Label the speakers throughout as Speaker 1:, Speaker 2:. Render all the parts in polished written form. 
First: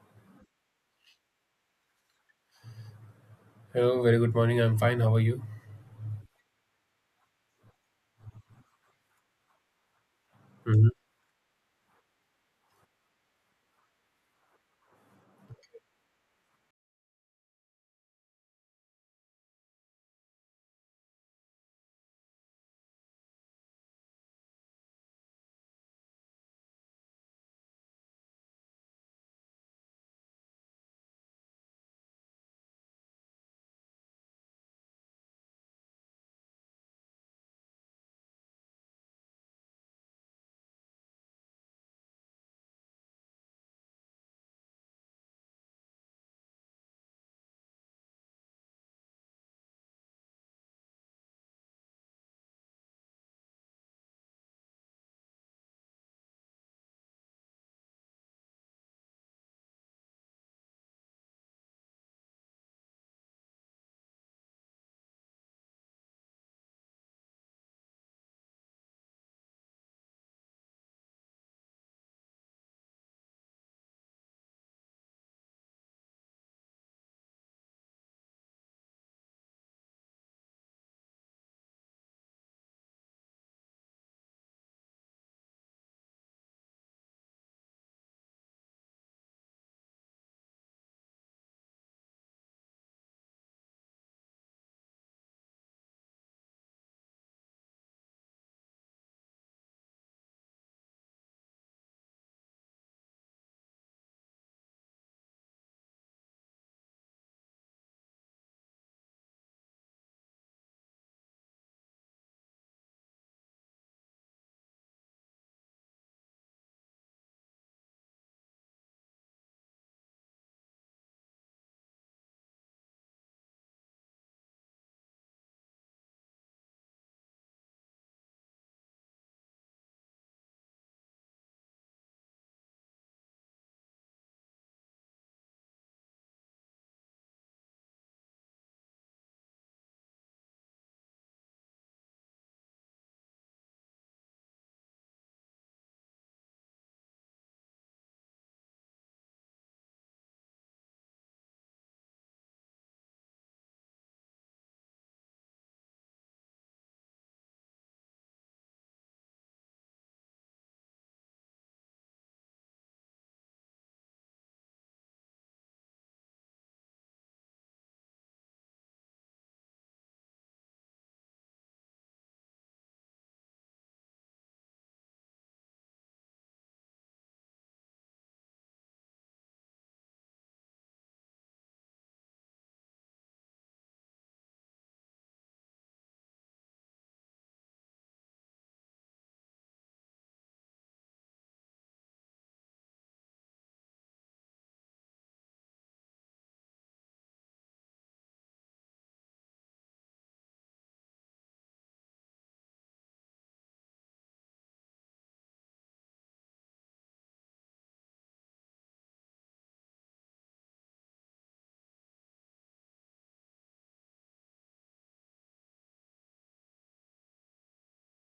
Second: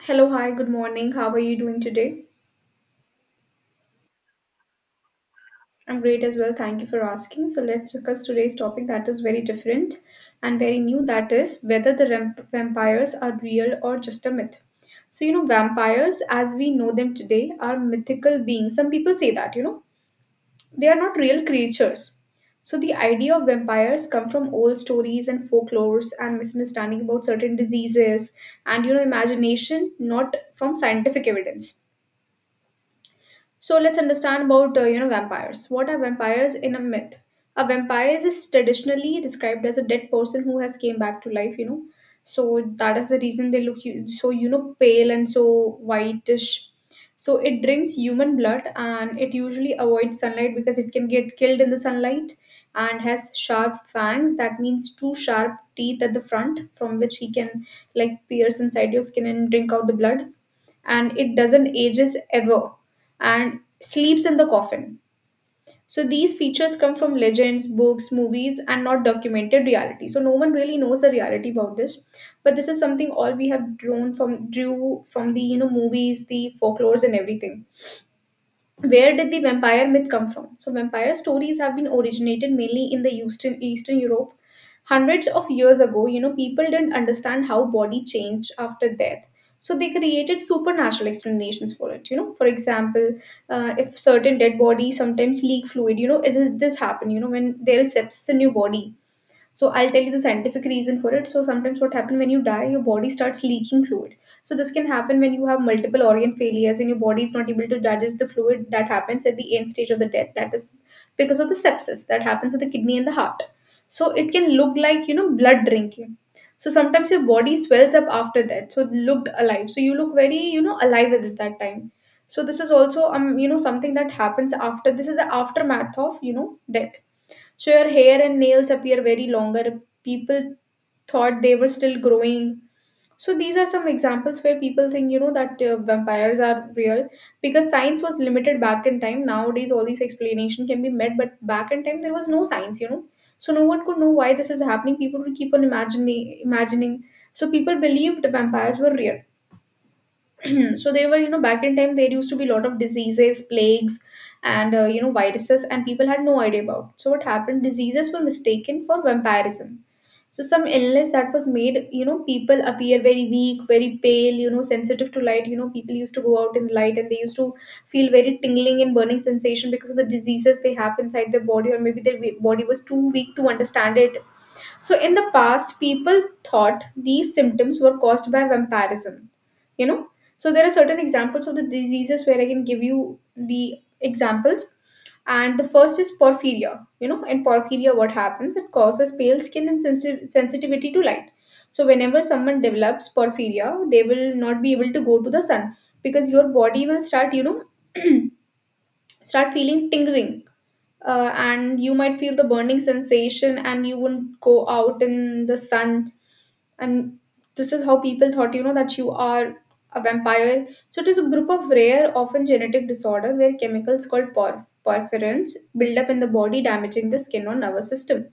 Speaker 1: Hello, hi, good morning. How are you doing today?
Speaker 2: Hello, very good morning. I'm fine. How are you?
Speaker 1: I'm great as well. Thank you for asking. So, let's discuss today's topic that is very different and very
Speaker 2: Mhm.
Speaker 1: new that is, whether the vampires are real or just a myth. So, vampires as we know them today are mythical beings. Some people say that, they are not real creatures. So, the idea of vampires come from old stories and folklores and misunderstanding about certain diseases and, imagination, not from scientific evidence. So let's understand about vampires. What are vampires in a myth? A vampire is traditionally described as a dead person who has came back to life. So that is the reason they look so pale and so whitish. So it drinks human blood and it usually avoids sunlight because it can get killed in the sunlight and has sharp fangs. That means two sharp teeth at the front from which he can like pierce inside your skin and drink out the blood, and it doesn't ages ever and sleeps in the coffin. So these features come from legends, books, movies, and not documented reality. So no one really knows the reality about this, but this is something all we have drawn from drew from the movies, the folklores, and everything. Where did the vampire myth come from? So, vampire stories have been originated mainly in the Eastern Europe. Hundreds of years ago, people didn't understand how body changed after death. So, they created supernatural explanations for it. For example, if certain dead bodies sometimes leak fluid, it is this happen, when there is sepsis in your body, so I'll tell you the scientific reason for it. So sometimes what happens when you die, your body starts leaking fluid. So this can happen when you have multiple organ failures and your body is not able to digest the fluid that happens at the end stage of the death. That is because of the sepsis that happens at the kidney and the heart. So it can look like blood drinking. So sometimes your body swells up after that. So it looked alive. So you look very alive at that time. So this is also something that happens after. This is the aftermath of death. So your hair and nails appear very longer. People thought they were still growing. So these are some examples where people think that vampires are real because science was limited back in time. Nowadays, all these explanation can be met, but back in time there was no science. So no one could know why this is happening. People would keep on imagining, imagining. So people believed vampires were real. So they were, back in time there used to be a lot of diseases, plagues and viruses, and people had no idea about, so what happened, diseases were mistaken for vampirism. So some illness that was made people appear very weak, very pale, sensitive to light. People used to go out in the light and they used to feel very tingling and burning sensation because of the diseases they have inside their body, or maybe their body was too weak to understand it. So in the past, people thought these symptoms were caused by vampirism. You know, so there are certain examples of the diseases where I can give you the examples. And the first is porphyria. In porphyria, what happens? It causes pale skin and sensitivity to light. So whenever someone develops porphyria, they will not be able to go to the sun because your body will start, start feeling tingling, and you might feel the burning sensation and you wouldn't go out in the sun, and this is how people thought that you are a vampire. So it is a group of rare, often genetic disorder where chemicals called porphyrins build up in the body, damaging the skin or nervous system.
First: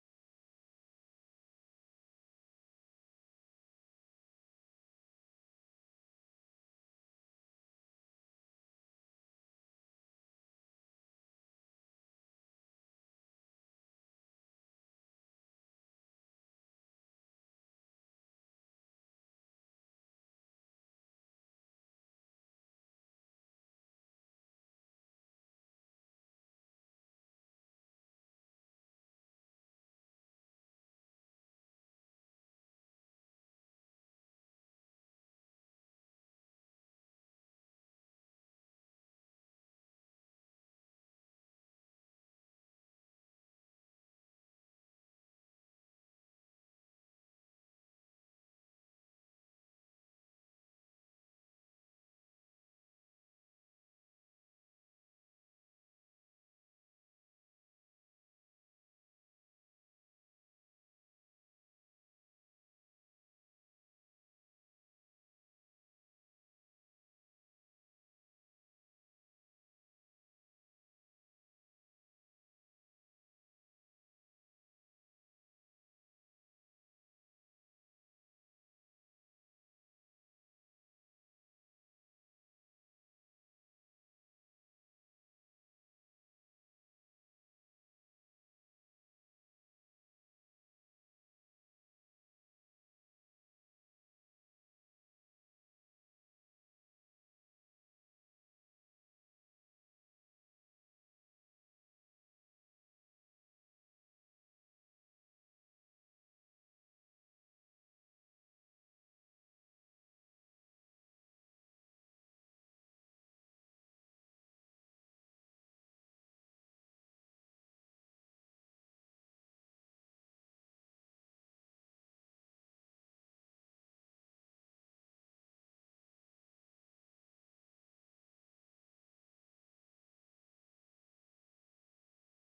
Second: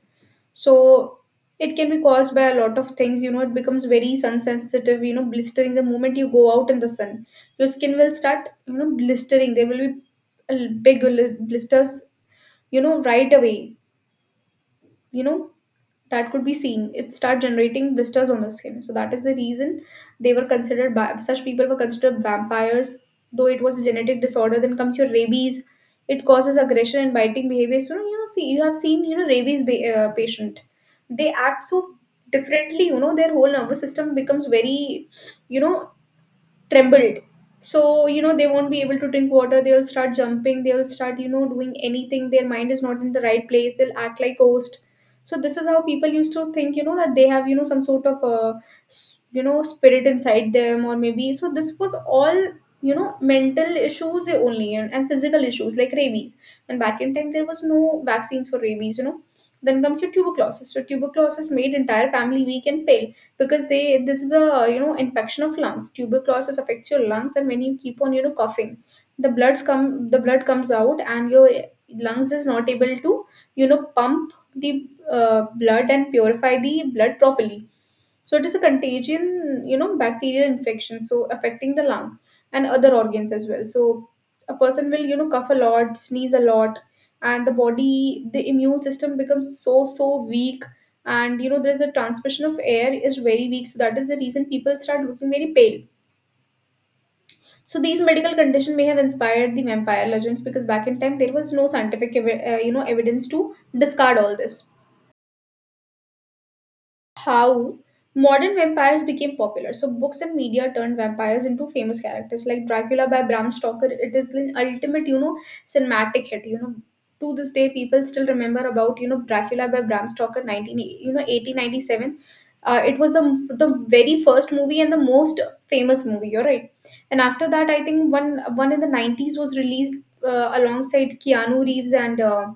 Speaker 1: So it can be caused by a lot of things. It becomes very sun sensitive, blistering the moment you go out in the sun. Your skin will start, blistering. There will be big blisters, right away, you know that could be seen. It start generating blisters on the skin, so that is the reason they were considered by such people were considered vampires, though it was a genetic disorder. Then comes your rabies. It causes aggression and biting behavior. So see, you have seen, rabies patient. They act so differently. Their whole nervous system becomes very, you know trembled. So they won't be able to drink water. They'll start jumping. They'll start doing anything. Their mind is not in the right place. They'll act like ghost. So this is how people used to think that they have some sort of spirit inside them, or maybe so this was all mental issues only, and physical issues like rabies. And back in time there was no vaccines for rabies. Then comes your tuberculosis. So tuberculosis made entire family weak and pale, because they this is a infection of lungs. Tuberculosis affects your lungs and when you keep on coughing, the blood comes out, and your lungs is not able to pump the blood and purify the blood properly. So it is a contagion, bacterial infection, so affecting the lung and other organs as well. So a person will, cough a lot, sneeze a lot, and the body, the immune system becomes so, so weak. And, there's a transmission of air is very weak. So that is the reason people start looking very pale. So these medical conditions may have inspired the vampire legends because back in time there was no scientific, evidence to discard all this. How modern vampires became popular. So books and media turned vampires into famous characters like Dracula by Bram Stoker. It is an ultimate, cinematic hit. To this day people still remember about Dracula by Bram Stoker, nineteen 1897. It was the very first movie and the most famous movie. You're right. And after that, I think one in the 90s was released alongside Keanu Reeves and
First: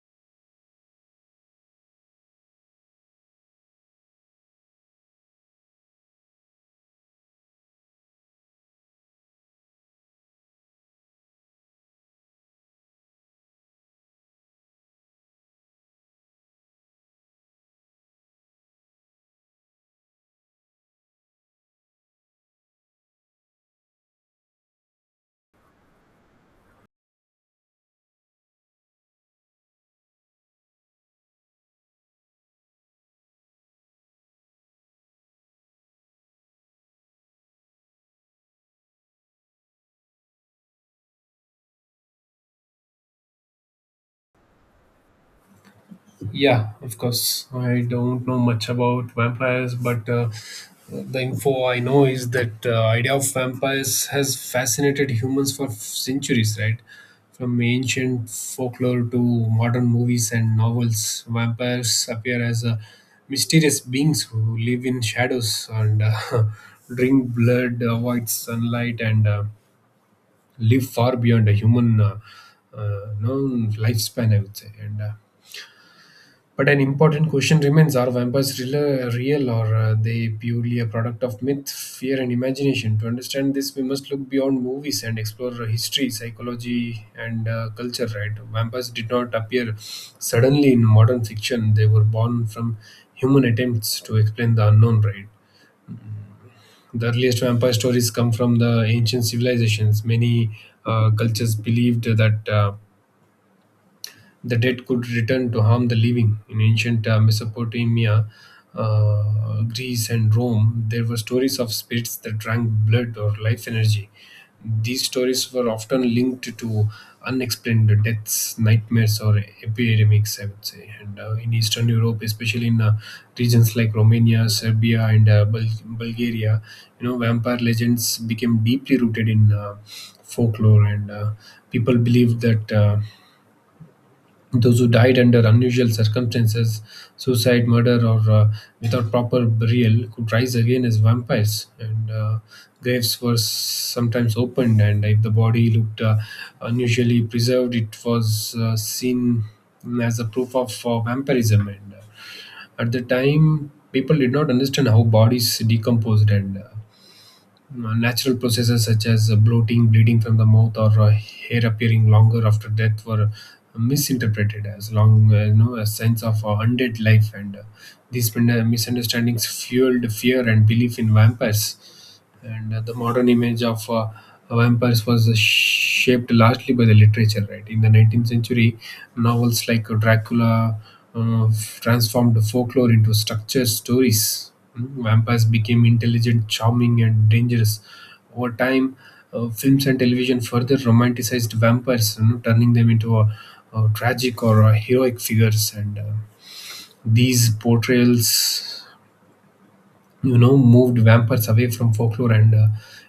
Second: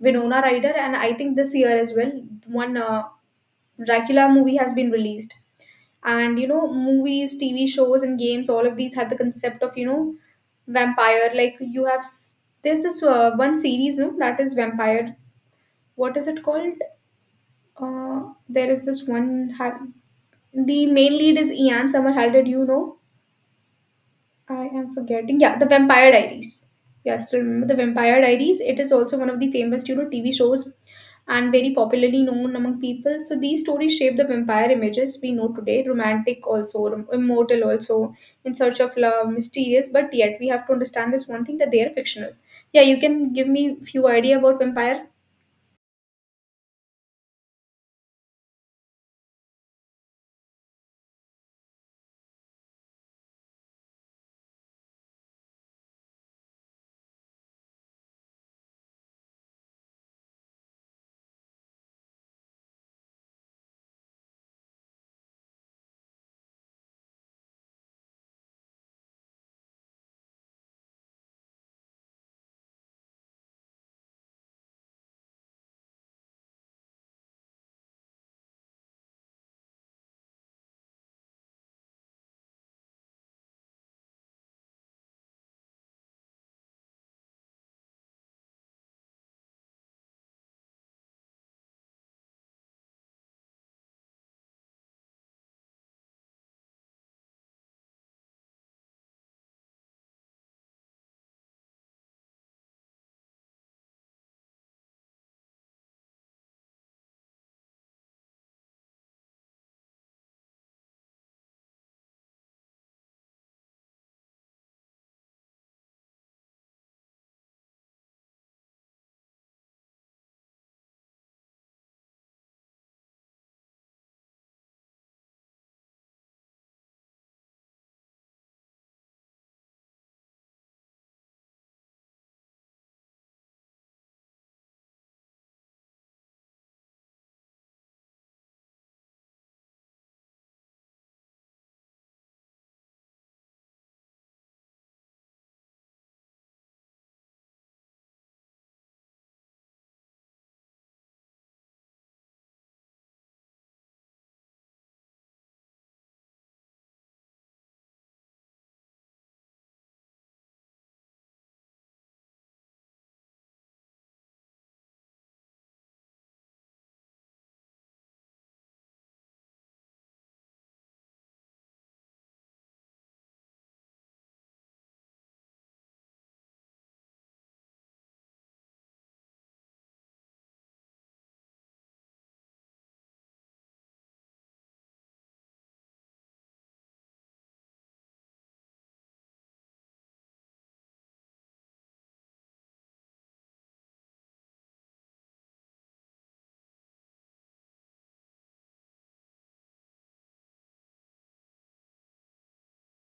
Speaker 1: Winona Ryder, and I think this year as well, one Dracula movie has been released. And movies, TV shows, and games, all of these had the concept of, vampire. Like you have, there's this one series, no, that is vampire. What is it called? There is this one, the main lead is Ian Somerhalder, do you know? I am forgetting. Yeah, The Vampire Diaries. Yeah, I still remember The Vampire Diaries. It is also one of the famous, TV shows and very popularly known among people. So these stories shape the vampire images we know today. Romantic also, immortal also, in search of love, mysterious. But yet we have to understand this one thing that they are fictional. Yeah, you can give me few idea about vampire.
Speaker 2: Yeah, of course. I don't know much about vampires, but the info I know is that idea of vampires has fascinated humans for centuries, right? From ancient folklore to modern movies and novels, vampires appear as mysterious beings who live in shadows and drink blood, avoid sunlight, and live far beyond a human known lifespan, I would say. And but an important question remains: Are vampires real or they purely a product of myth, fear, and imagination? To understand this, we must look beyond movies and explore history, psychology, and culture. Right? Vampires did not appear suddenly in modern fiction; they were born from human attempts to explain the unknown. Right? The earliest vampire stories come from the ancient civilizations. Many cultures believed that. The dead could return to harm the living. In ancient Mesopotamia, Greece, and Rome, there were stories of spirits that drank blood or life energy. These stories were often linked to unexplained deaths, nightmares, or epidemics, I would say. And in Eastern Europe, especially in regions like Romania, Serbia, and Bulgaria, you know, vampire legends became deeply rooted in folklore, and people believed that. Those who died under unusual circumstances, suicide, murder, or without proper burial, could rise again as vampires. And graves were sometimes opened, and if the body looked unusually preserved, it was seen as a proof of vampirism. And at the time, people did not understand how bodies decomposed, and natural processes such as bloating, bleeding from the mouth, or hair appearing longer after death were misinterpreted as long, a sense of undead life, and these misunderstandings fueled fear and belief in vampires. And the modern image of vampires was shaped largely by the literature. Right, in the 19th century, novels like Dracula uh, transformed folklore into structured stories. Vampires became intelligent, charming, and dangerous. Over time, films and television further romanticized vampires, you know, turning them into a tragic or a heroic figures. And these portrayals you know moved vampires away from folklore and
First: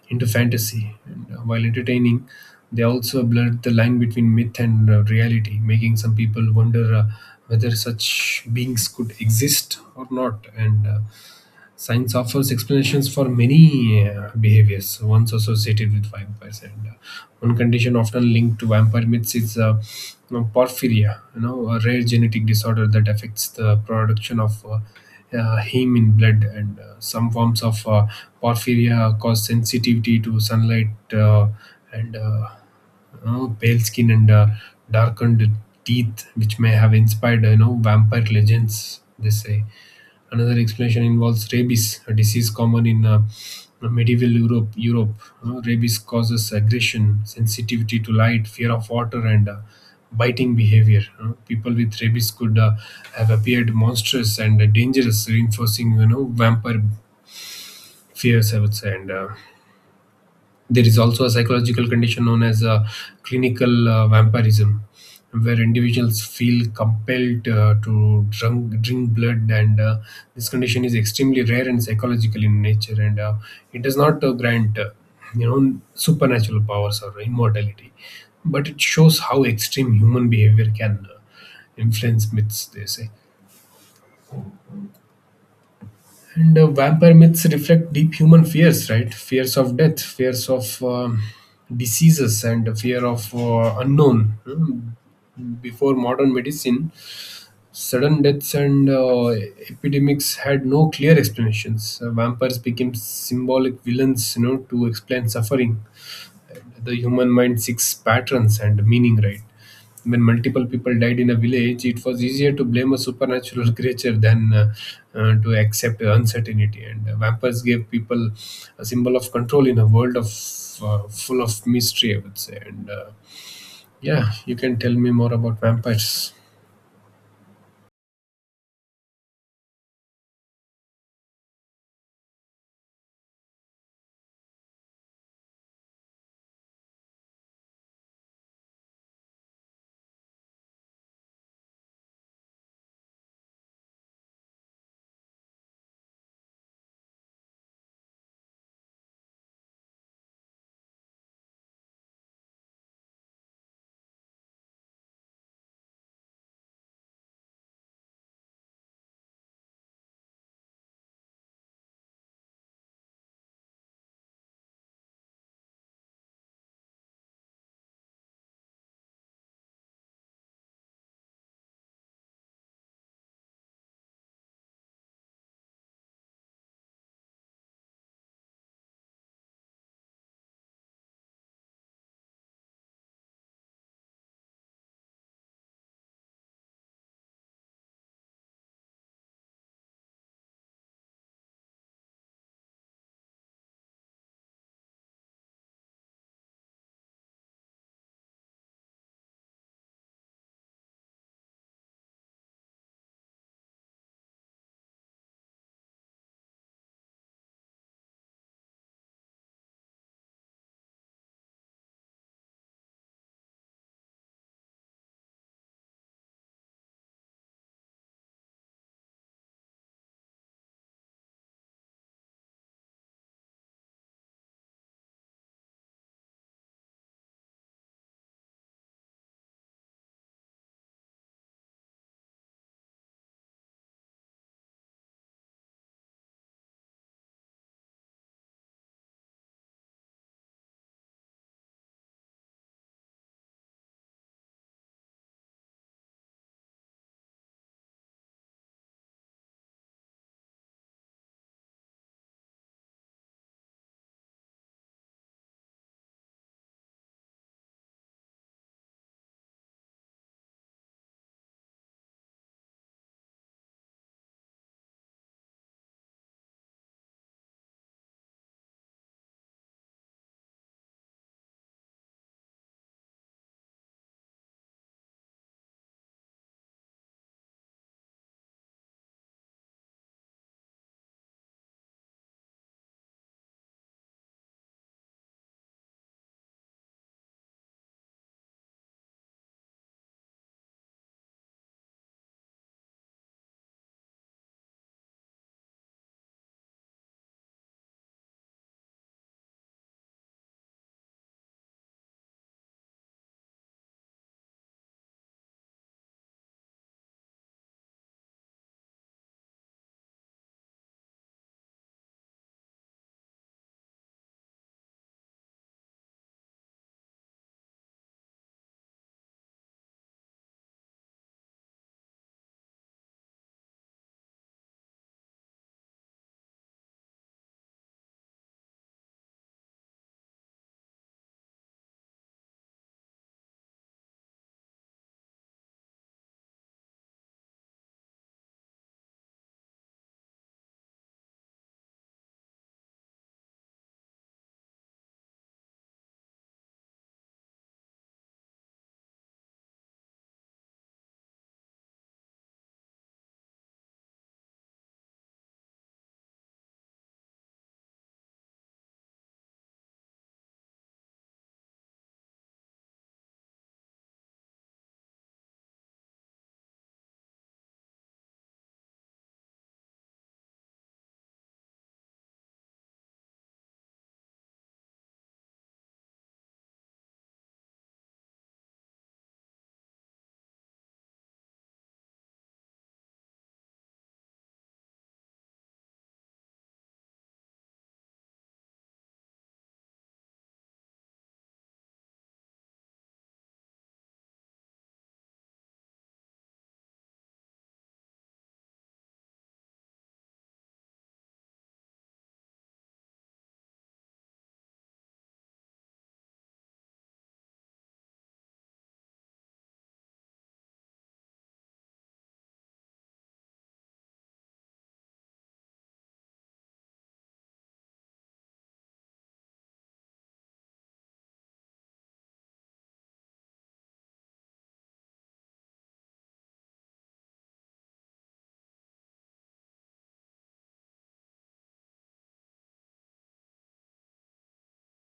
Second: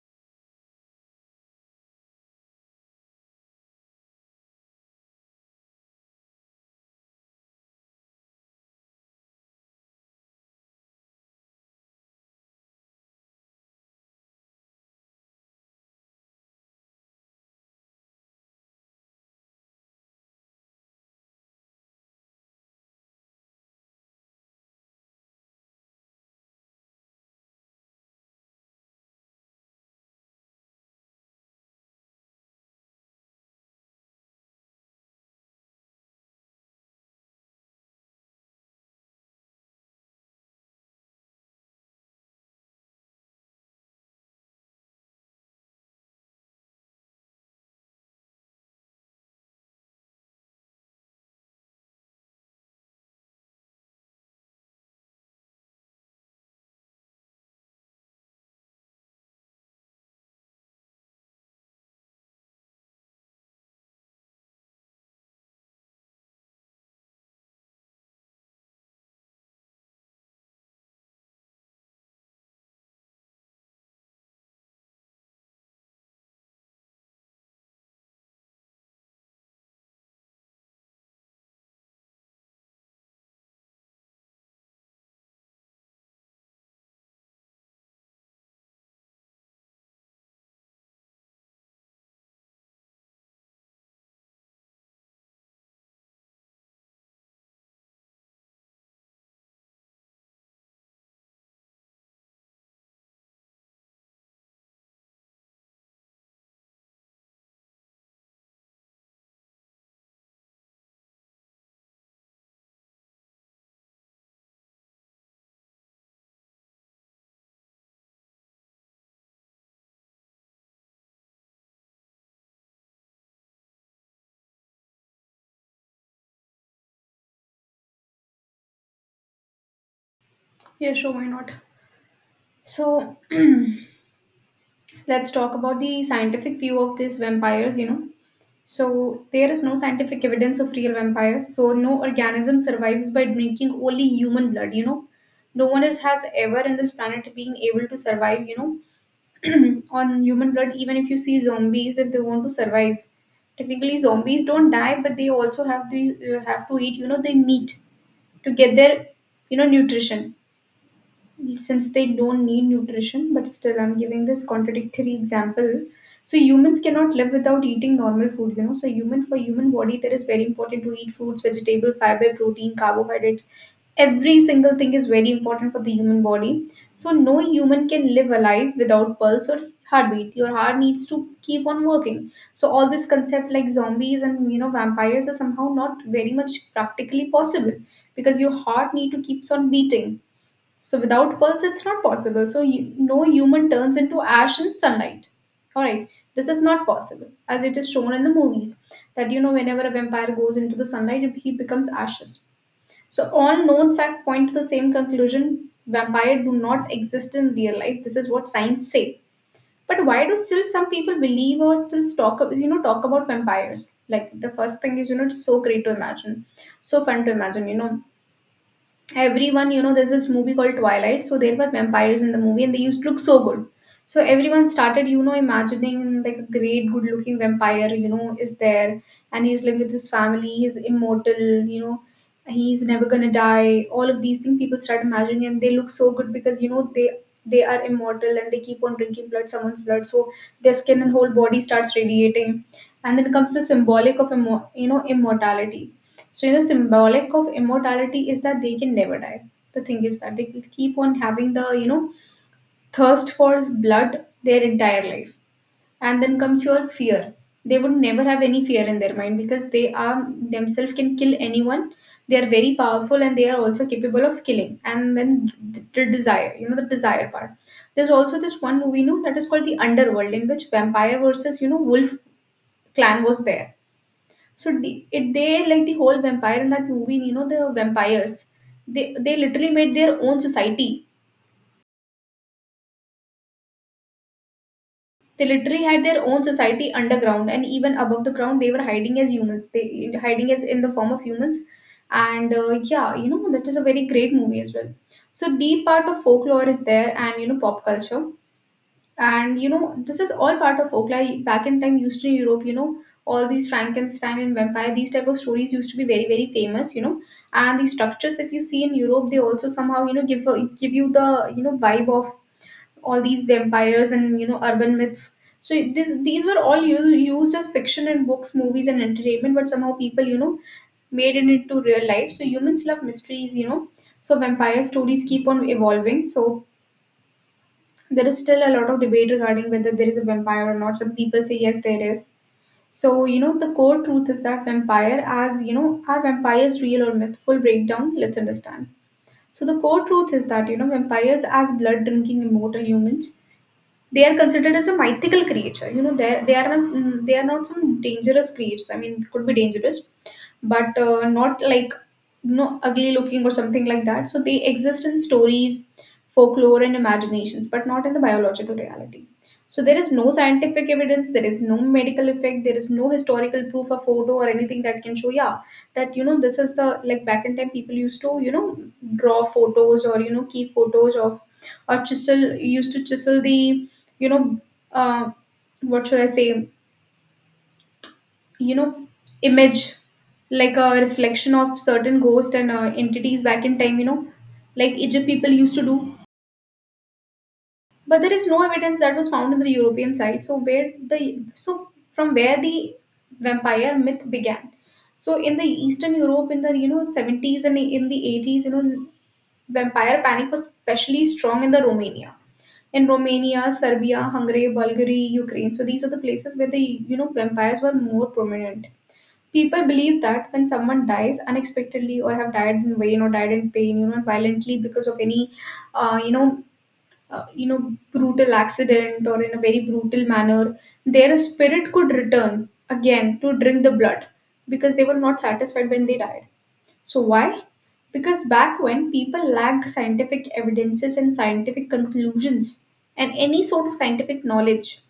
Speaker 2: into fantasy, and while entertaining they also blurred the line between myth and reality, making some people wonder whether such beings could exist or not. And Science offers explanations for many behaviors once associated with vampires, and one condition often linked to vampire myths is, you know, porphyria, you know, a rare genetic disorder that affects the production of heme in blood, and some forms of porphyria cause sensitivity to sunlight uh, and you know, pale skin and darkened teeth, which may have inspired you know vampire legends. They say. Another explanation involves rabies, a disease common in medieval Europe. Rabies causes aggression, sensitivity to light, fear of water, and biting behavior. People with rabies could have appeared monstrous and dangerous, reinforcing you know vampire fears. I would say, and there is also a psychological condition known as clinical vampirism, where individuals feel compelled to drink blood, and this condition is extremely rare and psychological in nature, and it does not grant you know supernatural powers or immortality, but it shows how extreme human behavior can influence myths. They say. And vampire myths reflect deep human fears, right? Fears of death, fears of diseases, and fear of unknown. Hmm. Before modern medicine, sudden deaths and epidemics had no clear explanations. Vampires became symbolic villains, you know, to explain suffering. The human mind seeks patterns and meaning, right? When multiple people died in a village, it was easier to blame a supernatural creature than to accept uncertainty. And vampires gave people a symbol of control in a world of full of mystery, I would say. And Yeah, you can tell me more about vampires.
Speaker 1: Yeah, sure, why not? So let's talk about the scientific view of these vampires. So, there is no scientific evidence of real vampires. So, no organism survives by drinking only human blood. No one has ever in this planet been able to survive, on human blood, even if you see zombies, if they want to survive. Technically, zombies don't die, but they also have to eat, they meat to get their, nutrition, since they don't need nutrition, but still I'm giving this contradictory example. So humans cannot live without eating normal food. So human body there is very important to eat fruits, vegetable, fiber, protein, carbohydrates. Every single thing is very important for the human body. So no human can live alive without pulse or heartbeat. Your heart needs to keep on working. So all this concept like zombies and vampires are somehow not very much practically possible because your heart need to keeps on beating, so without pulse, it's not possible. So no human turns into ash in sunlight. All right, this is not possible, as it is shown in the movies that whenever a vampire goes into the sunlight, he becomes ashes. So all known facts point to the same conclusion: vampire do not exist in real life. This is what science say. But why do still some people believe or still talk ab- you know talk about vampires? Like the first thing is, it's so great to imagine, so fun to imagine. You know, everyone, there's this movie called Twilight, so there were vampires in the movie and they used to look so good. So everyone started, imagining like a great good looking vampire, is there, and he's living with his family, he's immortal, you know he's never gonna die. All of these things people start imagining, and they look so good because they are immortal and they keep on drinking blood, someone's blood. So their skin and whole body starts radiating. And then comes the symbolic of immortality. So, symbolic of immortality is that they can never die. The thing is that they will keep on having the, thirst for blood their entire life. And then comes your fear. They would never have any fear in their mind because they are themselves can kill anyone. They are very powerful and they are also capable of killing. And then the desire, the desire part. There's also this one movie, that is called The Underworld, in which vampire versus, wolf clan was there. So the- it they, like, the whole vampire in that movie, the vampires. They literally made their own society. They literally had their own society underground and even above the ground. They were hiding as humans. They hiding as in the form of humans, and yeah, that is a very great movie as well. So deep part of folklore is there, and pop culture. And this is all part of folklore. Back in time, Eastern Europe, all these Frankenstein and vampire, these type of stories used to be very, very famous, And the structures, if you see in Europe, they also somehow, give you the vibe of all these vampires and urban myths. So this these were all used as fiction in books, movies, and entertainment, but somehow people, made it into real life. So humans love mysteries, So vampire stories keep on evolving. So there is still a lot of debate regarding whether there is a vampire or not. Some people say yes, there is. So, the core truth is that vampire, as are vampires real or myth? Full breakdown, let's understand. So, the core truth is that, vampires, as blood drinking immortal humans, they are considered as a mythical creature. You know, are, they are not some dangerous creatures. I mean, could be dangerous, but not like ugly looking or something like that. So they exist in stories, folklore and imaginations, but not in the biological reality. So there is no scientific evidence, there is no medical effect, there is no historical proof or photo or anything that can show, yeah, that this is the, like, back in time people used to, draw photos or keep photos of, or chisel used to chisel the, you know uh, what should I say, you know image, like a reflection of certain ghosts and entities back in time, like Egypt people used to do. But there is no evidence that was found in the European side. So where the, so from where the vampire myth began? So in the Eastern Europe, in the, 70s and in the 80s, vampire panic was especially strong in the Romania. In Romania, Serbia, Hungary, Bulgaria, Ukraine, so these are the places where the, vampires were more prominent. People believe that when someone dies unexpectedly or have died in vain or died in pain, violently because of any, uh, you know, brutal accident or in a very brutal manner, their spirit could return again to drink the blood because they were not satisfied when they died. So why? Because back when people lacked scientific evidences and scientific conclusions and any sort of scientific knowledge,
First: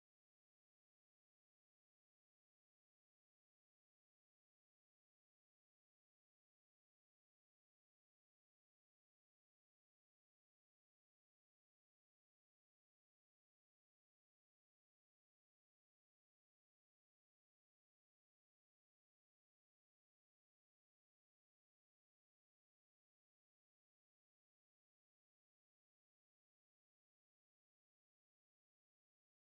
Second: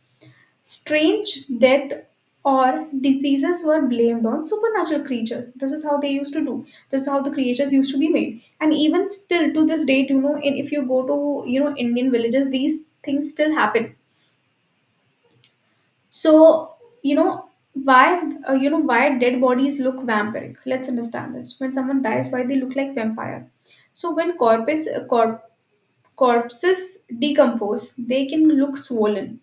Speaker 1: strange death or diseases were blamed on supernatural creatures. This is how they used to do. This is how the creatures used to be made. And even still to this date, in, if you go to Indian villages, these things still happen. So you know why why dead bodies look vampiric. Let's understand this. When someone dies, why they look like vampire? So when corpses decompose, they can look swollen.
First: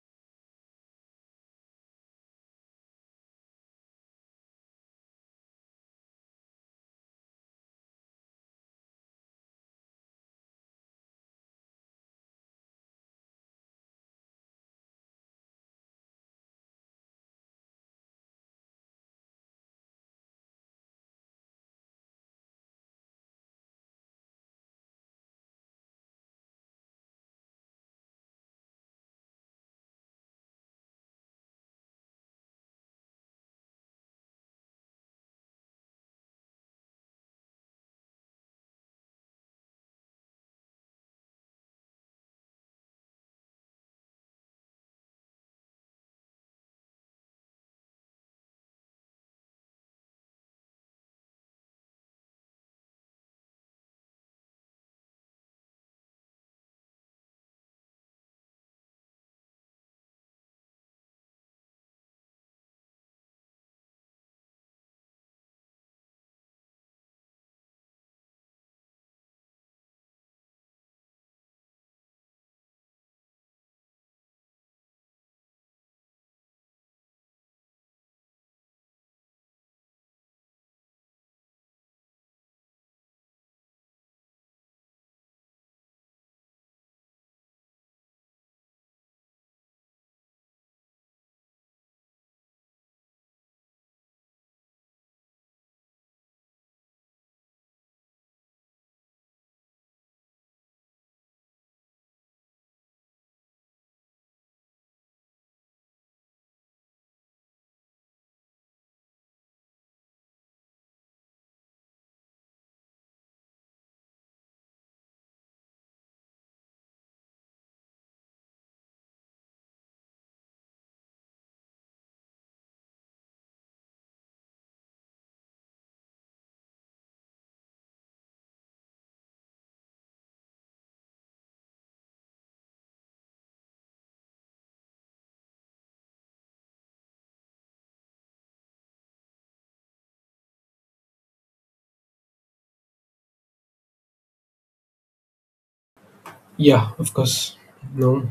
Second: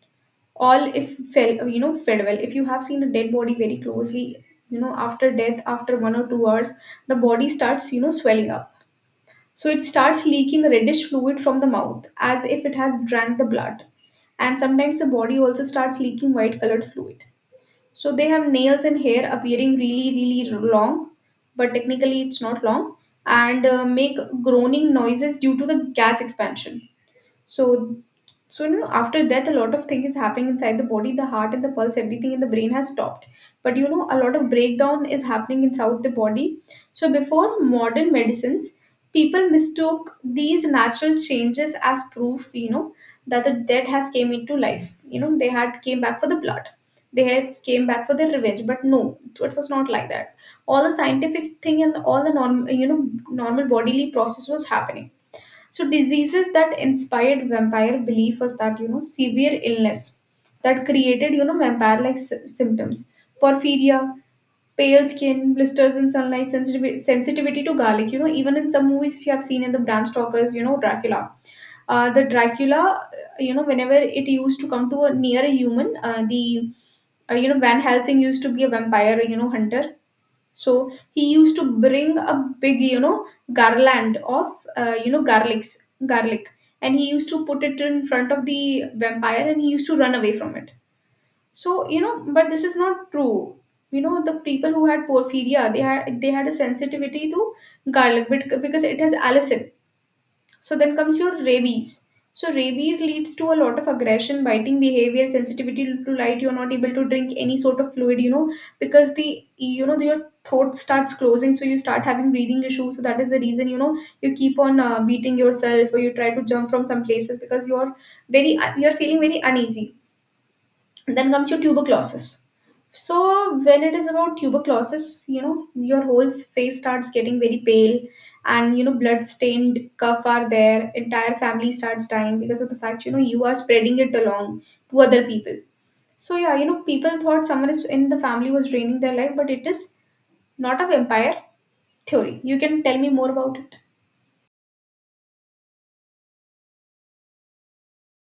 Speaker 1: All if fell you know Farewell, if you have seen a dead body very closely, after death, after 1 or 2 hours, the body starts, swelling up. So it starts leaking reddish fluid from the mouth as if it has drank the blood, and sometimes the body also starts leaking white colored fluid. So they have nails and hair appearing really really long, but technically it's not long, and make groaning noises due to the gas expansion. So, so, after death, a lot of things is happening inside the body, the heart and the pulse, everything in the brain has stopped. But a lot of breakdown is happening inside the body. So, before modern medicines, people mistook these natural changes as proof, that the dead has came into life. You know, they had came back for the blood. They had came back for their revenge, but no, it was not like that. All the scientific thing and all the normal, normal bodily process was happening. So diseases that inspired vampire belief was that severe illness that created vampire-like symptoms, porphyria, pale skin, blisters in sunlight, sensitivity to garlic. You know, even in some movies, if you have seen, in the Bram Stoker's, Dracula, the Dracula, whenever it used to come to a near a human, the Van Helsing used to be a vampire, hunter. So he used to bring a big, garland of, uh, you know garlics garlic, and he used to put it in front of the vampire and he used to run away from it. So, but this is not true. You know, the people who had porphyria, they had a sensitivity to garlic, but because it has allicin. So then comes your rabies. So rabies leads to a lot of aggression, biting behavior, sensitivity to light. You're not able to drink any sort of fluid, because the, your throat starts closing, so you start having breathing issues. So that is the reason you keep on beating yourself or you try to jump from some places because you're very you're feeling very uneasy. Then comes your tuberculosis. So when it is about tuberculosis, your whole face starts getting very pale, and blood stained cuff are there. Entire family starts dying because of the fact you are spreading it along to other people. So yeah, people thought someone is in the family was draining their life, but it is not a vampire theory. You can tell me more about it.
Speaker 2: Yeah, of course. No.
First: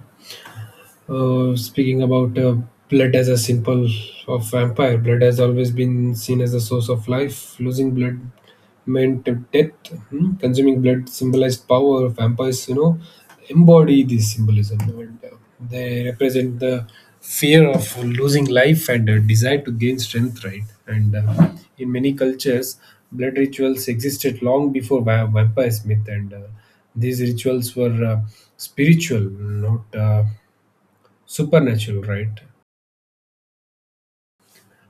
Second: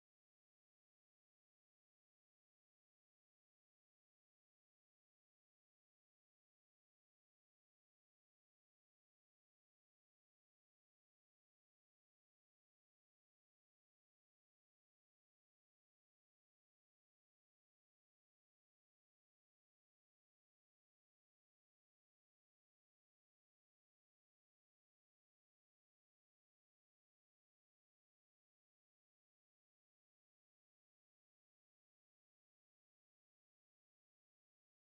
Speaker 2: Speaking about blood as a symbol of vampire, blood has always been seen as a source of life. Losing blood meant death. Hmm? Consuming blood symbolized power. Vampires, you know, embody this symbolism, and they represent the fear of losing life and a desire to gain strength, right? And in many cultures, blood rituals existed long before vampires myth, and these rituals were spiritual, not supernatural, right?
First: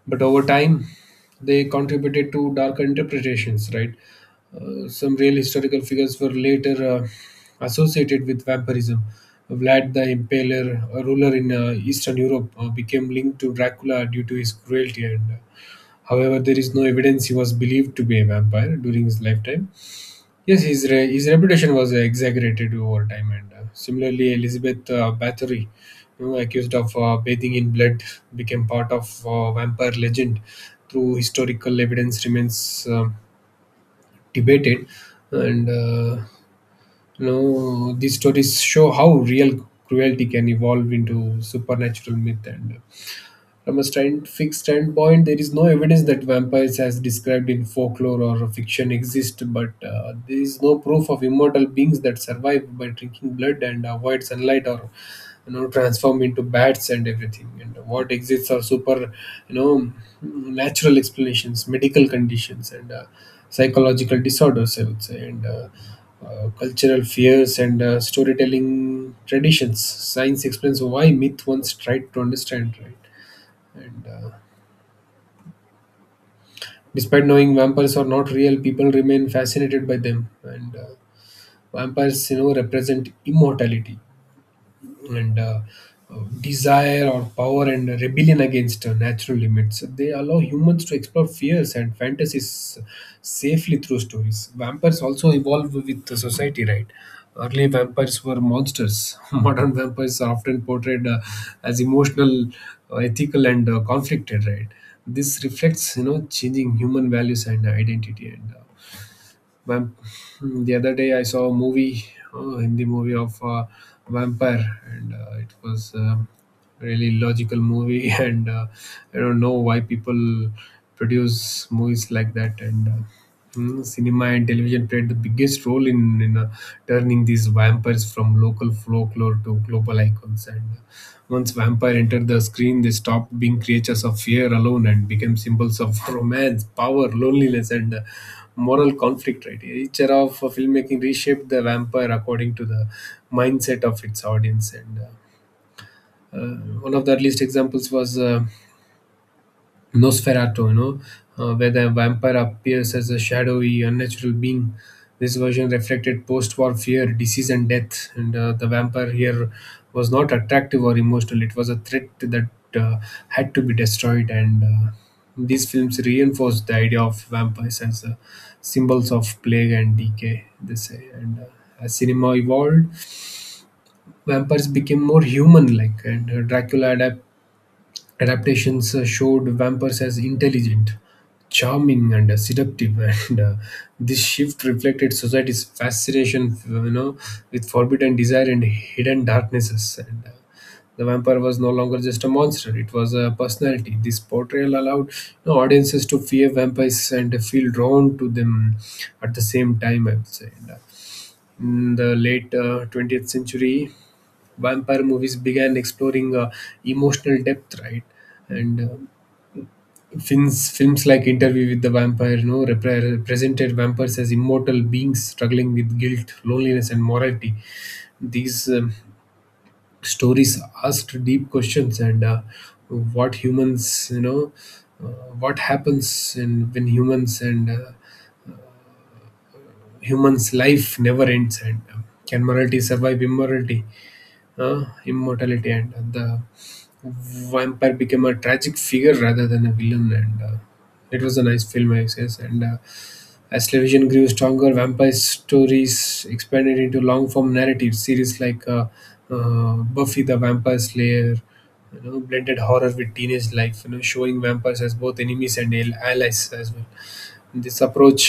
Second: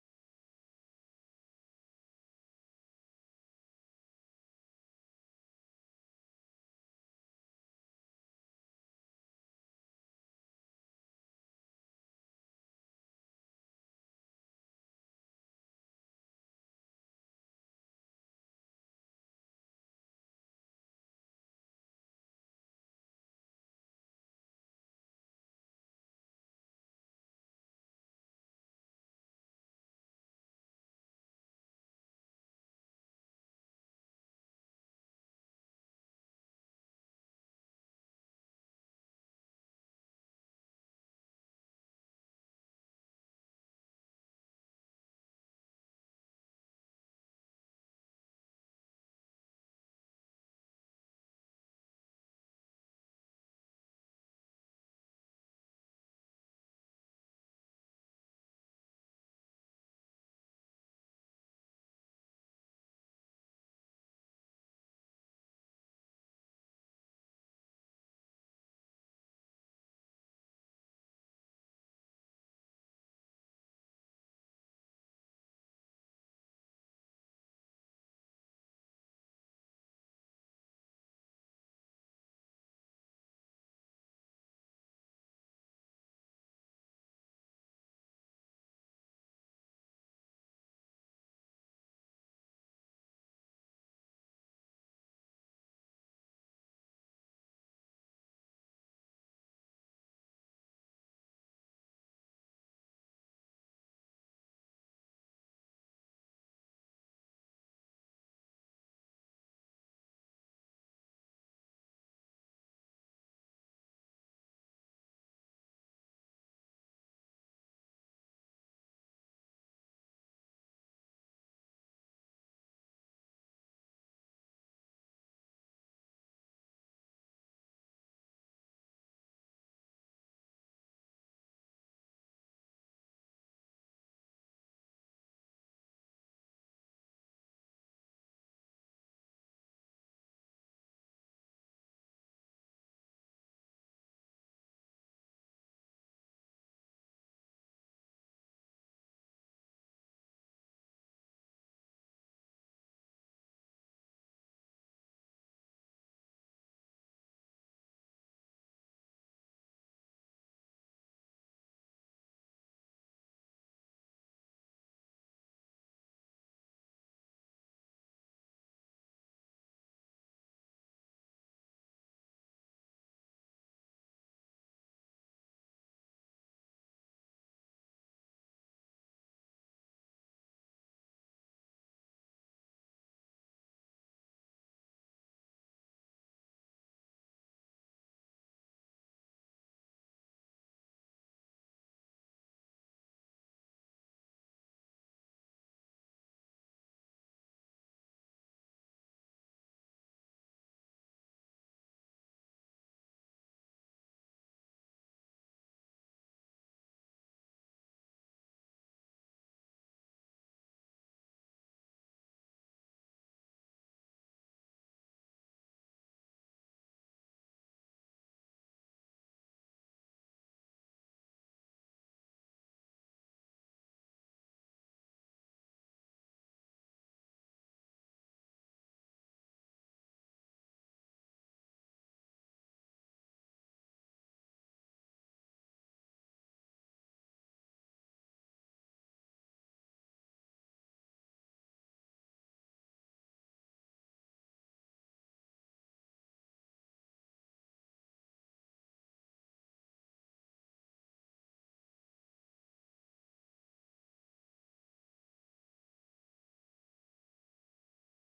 Speaker 2: But over time, they contributed to darker interpretations, right? Some real historical figures were later associated with vampirism. Vlad the Impaler, a ruler in Eastern Europe, became linked to Dracula due to his cruelty. However, there is no evidence he was believed to be a vampire during his lifetime. Yes, his reputation was exaggerated over time, and similarly, Elizabeth Bathory, you know, accused of bathing in blood, became part of vampire legend. Through historical evidence remains debated, and you know these stories show how real cruelty can evolve into supernatural myth, and from a fixed standpoint, there is no evidence that vampires, as described in folklore or fiction, exist, but there is no proof of immortal beings that survive by drinking blood and avoid sunlight or you know transform into bats and everything. And what exists are you know, natural explanations, medical conditions, and psychological disorders. I would say, and cultural fears and storytelling traditions. Science explains why myth once tried to understand, right? and Despite knowing vampires are not real, people remain fascinated by them, and vampires you know represent immortality, and desire or power and rebellion against natural limits. They allow humans to explore fears and fantasies safely through stories. Vampires also evolve with the society, right? Early vampires were monsters. Modern vampires are often portrayed as emotional, ethical, and conflicted, right? This reflects, you know, changing human values and identity. Vamp- the other day I saw a movie, Hindi movie of vampire, and it was really logical movie. And I don't know why people produce movies like that. And cinema and television played the biggest role in, in turning these vampires from local folklore to global icons. And once vampire entered the screen, they stopped being creatures of fear alone and became symbols of romance, power, loneliness, and moral conflict. Right, each era of filmmaking reshaped the vampire according to the mindset of its audience. And uh, One of the earliest examples was Nosferatu, you know, where the vampire appears as a shadowy, unnatural being. This version reflected post war fear, disease, and death. And the vampire here was not attractive or emotional, it was a threat that uh, had to be destroyed. And these films reinforced the idea of vampires as symbols of plague and decay, they say. And as cinema evolved, vampires became more human like, and Dracula adapted Adaptations showed vampires as intelligent, charming, and seductive, and this shift reflected society's fascination, you know, with forbidden desire and hidden darknesses. And the vampire was no longer just a monster; it was a personality. This portrayal allowed you know, audiences to fear vampires and feel drawn to them at the same time. I would say. In the late 20th century, vampire movies began exploring emotional depth, right? And films like Interview with the Vampire, you know, represented vampires as immortal beings struggling with guilt, loneliness, and morality. These stories asked deep questions, and what humans, you know, uh, what happens and when humans and humans' life never ends. And. Can morality survive immortality, and the vampire became a tragic figure rather than a villain. And it was a nice film I guess. And as television grew stronger, vampire stories expanded into long form narrative series like uh, Buffy the Vampire Slayer, you know, blended horror with teenage life, you know, showing vampires as both enemies and allies as well. This approach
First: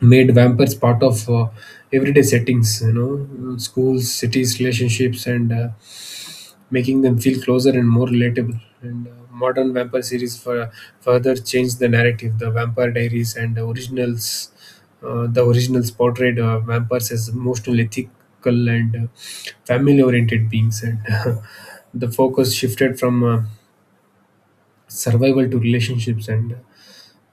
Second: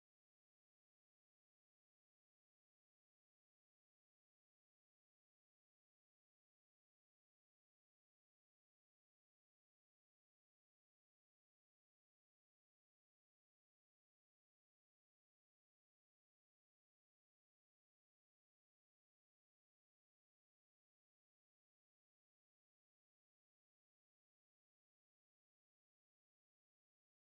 Speaker 2: made vampires part of everyday settings, you know, schools, cities, relationships, and making them feel closer and more relatable. And modern vampire series further changed the narrative. The Vampire Diaries and the originals portrayed vampires as emotional, ethical, and family-oriented beings. And the focus shifted from survival to relationships and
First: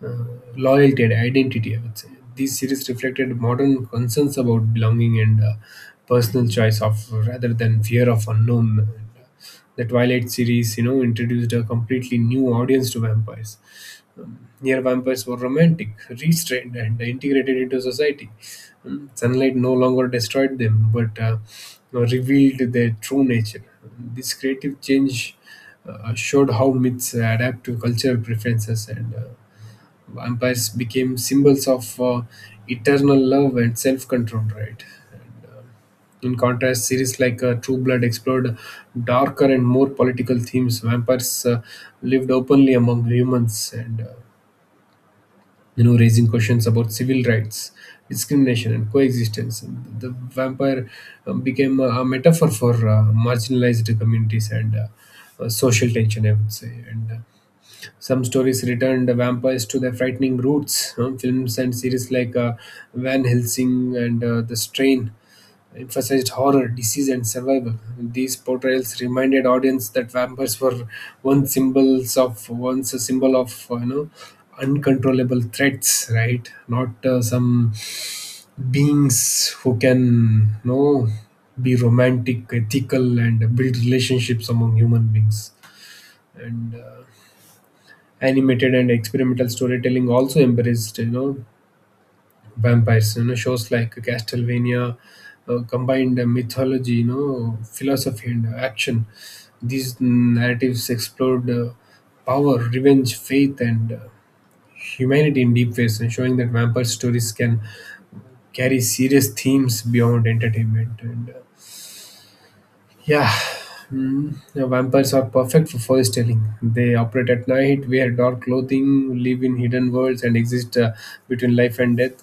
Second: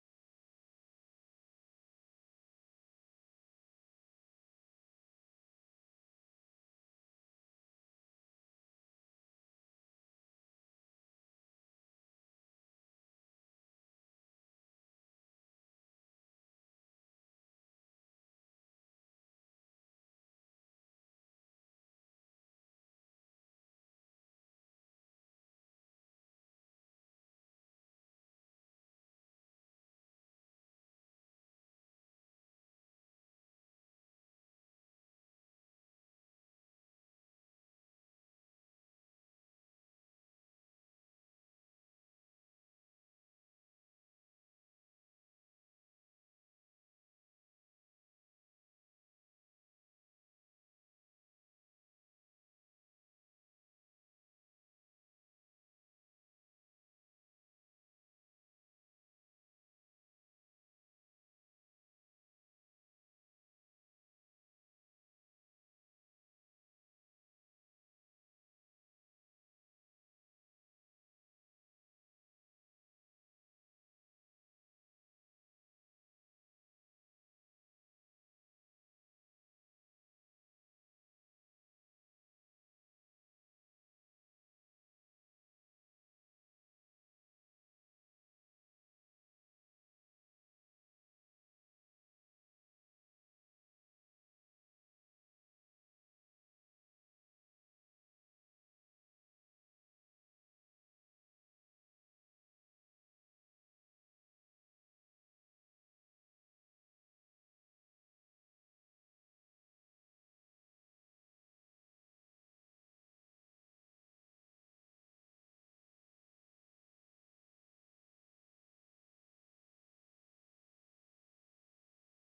Speaker 2: loyalty and identity, I would say. These series reflected modern concerns about belonging and personal choice of rather than fear of unknown. Uh, the Twilight series, you know, introduced a completely new audience to vampires. Here, vampires were romantic, restrained, and integrated into society. Sunlight no longer destroyed them, but revealed their true nature. This creative change showed how myths adapt to cultural preferences, and vampires became symbols of eternal love and self-control, right? And, uh, in contrast, series like True Blood explored darker and more political themes. Vampires lived openly among humans, and you know, raising questions about civil rights, discrimination, and coexistence. And the vampire became a metaphor for marginalized communities and social tension, I would say. And some stories returned vampires to their frightening roots. Films and series like Van Helsing and The Strain emphasized horror, disease, and survival. These portrayals reminded audience that vampires were once a symbol of you know uncontrollable threats, right? Not some beings who can you know be romantic, ethical, and build relationships among human beings. And Animated and experimental storytelling also embraced, you know, vampires. You know, shows like Castlevania combined mythology, you know, philosophy and action. These narratives explored power, revenge, faith, and humanity in deep ways, and showing that vampire stories can carry serious themes beyond entertainment. And Yeah, the vampires are perfect for storytelling. They operate at night, wear dark clothing, live in hidden worlds, and exist between life and death.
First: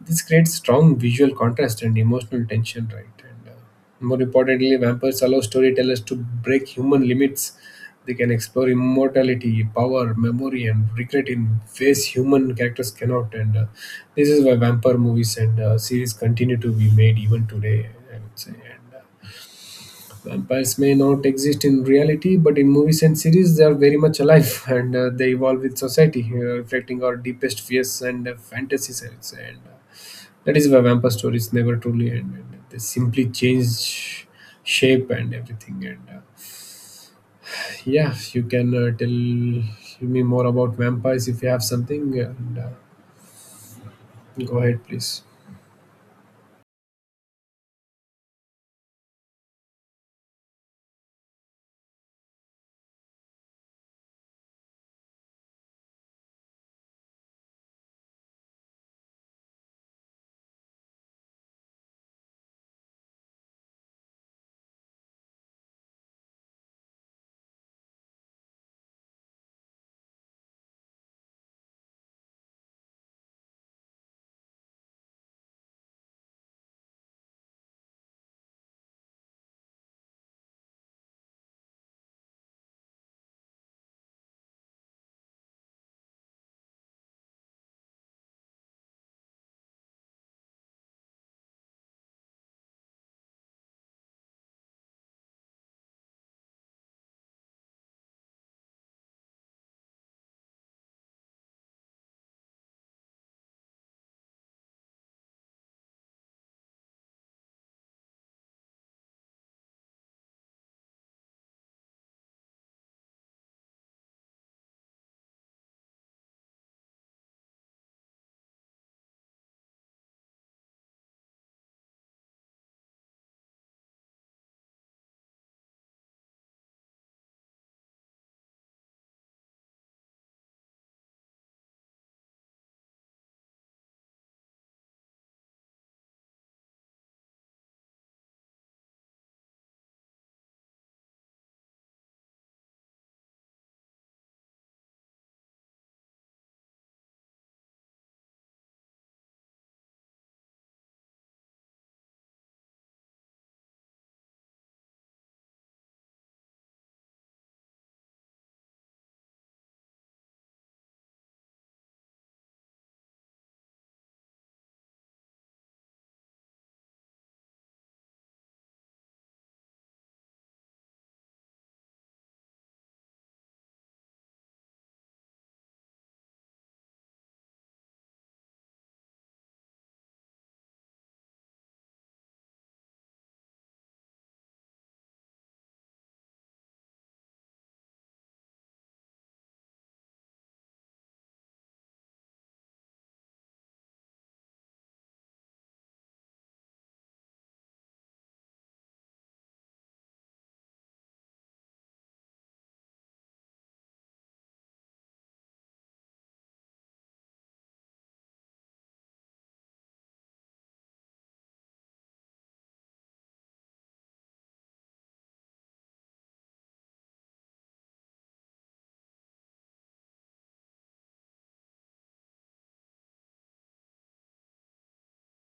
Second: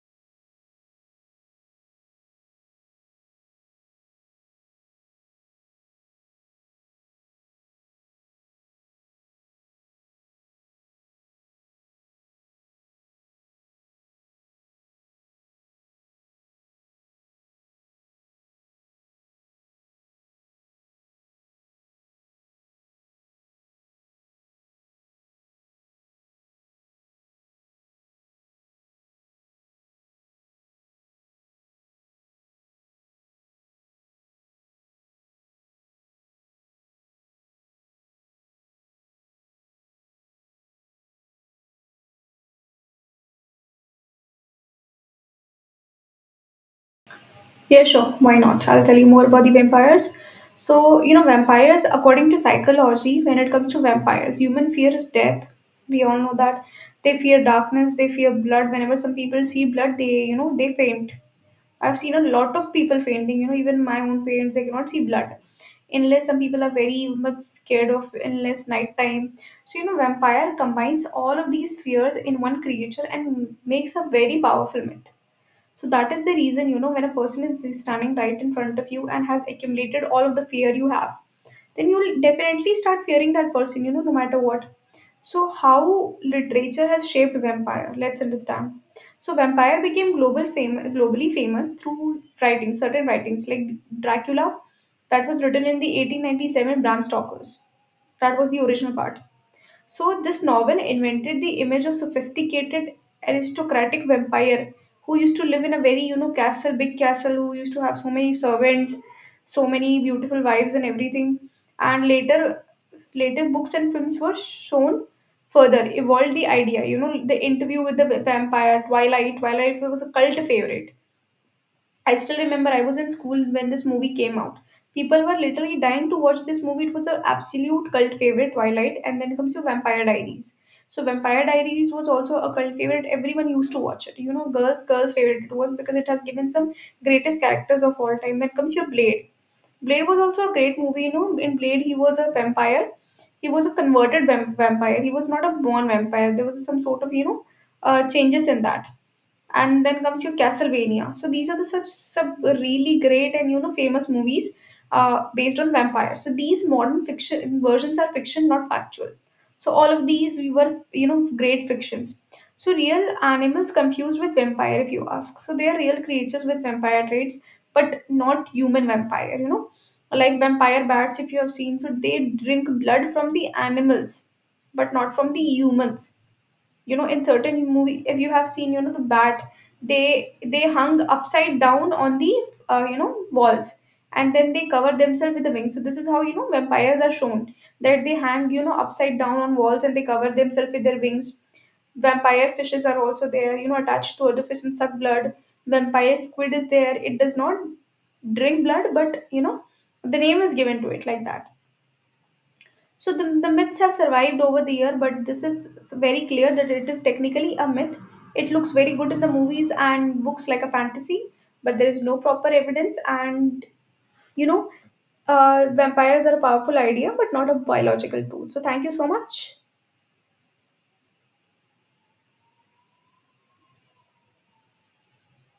Speaker 2: This creates strong visual contrast and emotional tension, right? And more importantly, vampires allow storytellers to break human limits. They can explore immortality, power, memory, and regret in ways human characters cannot. And this is why vampire movies and series continue to be made even today, I would say. And vampires may not exist in reality, but in movies and series, they are very much alive, and they evolve with society, reflecting our deepest fears and fantasies. I would say. And that is why vampire stories never truly end. And they simply change shape and everything. And yeah, you can tell me more about vampires if you have something. And go ahead, please.
Speaker 1: Yeah, sure. Why not? I'll tell you more about the vampires. So, vampires, according to psychology, when it comes to vampires, human fear death. We all know that. They fear darkness, they fear blood. Whenever some people see blood, they faint. I've seen a lot of people fainting, even my own parents, they cannot see blood. Unless some people are very much scared of, unless nighttime. So, vampire combines all of these fears in one creature and makes a very powerful myth. So that is the reason, when a person is standing right in front of you and has accumulated all of the fear you have, then you'll definitely start fearing that person, no matter what. So, how literature has shaped vampire? Let's understand. So, vampire became globally famous through writing, certain writings like Dracula, that was written in the 1897 Bram Stoker's. That was the original part. So, this novel invented the image of sophisticated aristocratic vampire who used to live in a very, castle, big castle, who used to have so many servants, so many beautiful wives and everything. And later, later books and films were shown further, evolved the idea. You know, the interview with the vampire, Twilight. Twilight was a cult favorite. I still remember I was in school when this movie came out. People were literally dying to watch this movie. It was an absolute cult favorite, Twilight, and then comes your Vampire Diaries. So Vampire Diaries was also a cult favorite. Everyone used to watch it. You know, girls' favorite it was because it has given some greatest characters of all time. Then comes your Blade. Blade was also a great movie. You know, in Blade he was a vampire. He was a vampire. He was not a born vampire. There was some sort of changes in that, and then comes your Castlevania. So these are the such sub really great and famous movies based on vampires. So these modern fiction versions are fiction, not factual. So all of these we were great fictions. So real animals confused with vampire, if you ask. So they are real creatures with vampire traits, but not human vampire. You know, like vampire bats, if you have seen. So they drink blood from the animals, but not from the humans. In certain movie, if you have seen, the bat, they hung upside down on the, walls, and then they cover themselves with the wings. So this is how, vampires are shown, that they hang, upside down on walls and they cover themselves with their wings. Vampire fishes are also there, attached to other fish and suck blood. Vampire squid is there, it does not drink blood, but the name is given to it like that. So the myths have survived over the year, but this is very clear that it is technically a myth. It looks very good in the movies and books like a fantasy, but there is no proper evidence. And you know, vampires are a powerful idea, but not a biological tool. So thank you so much.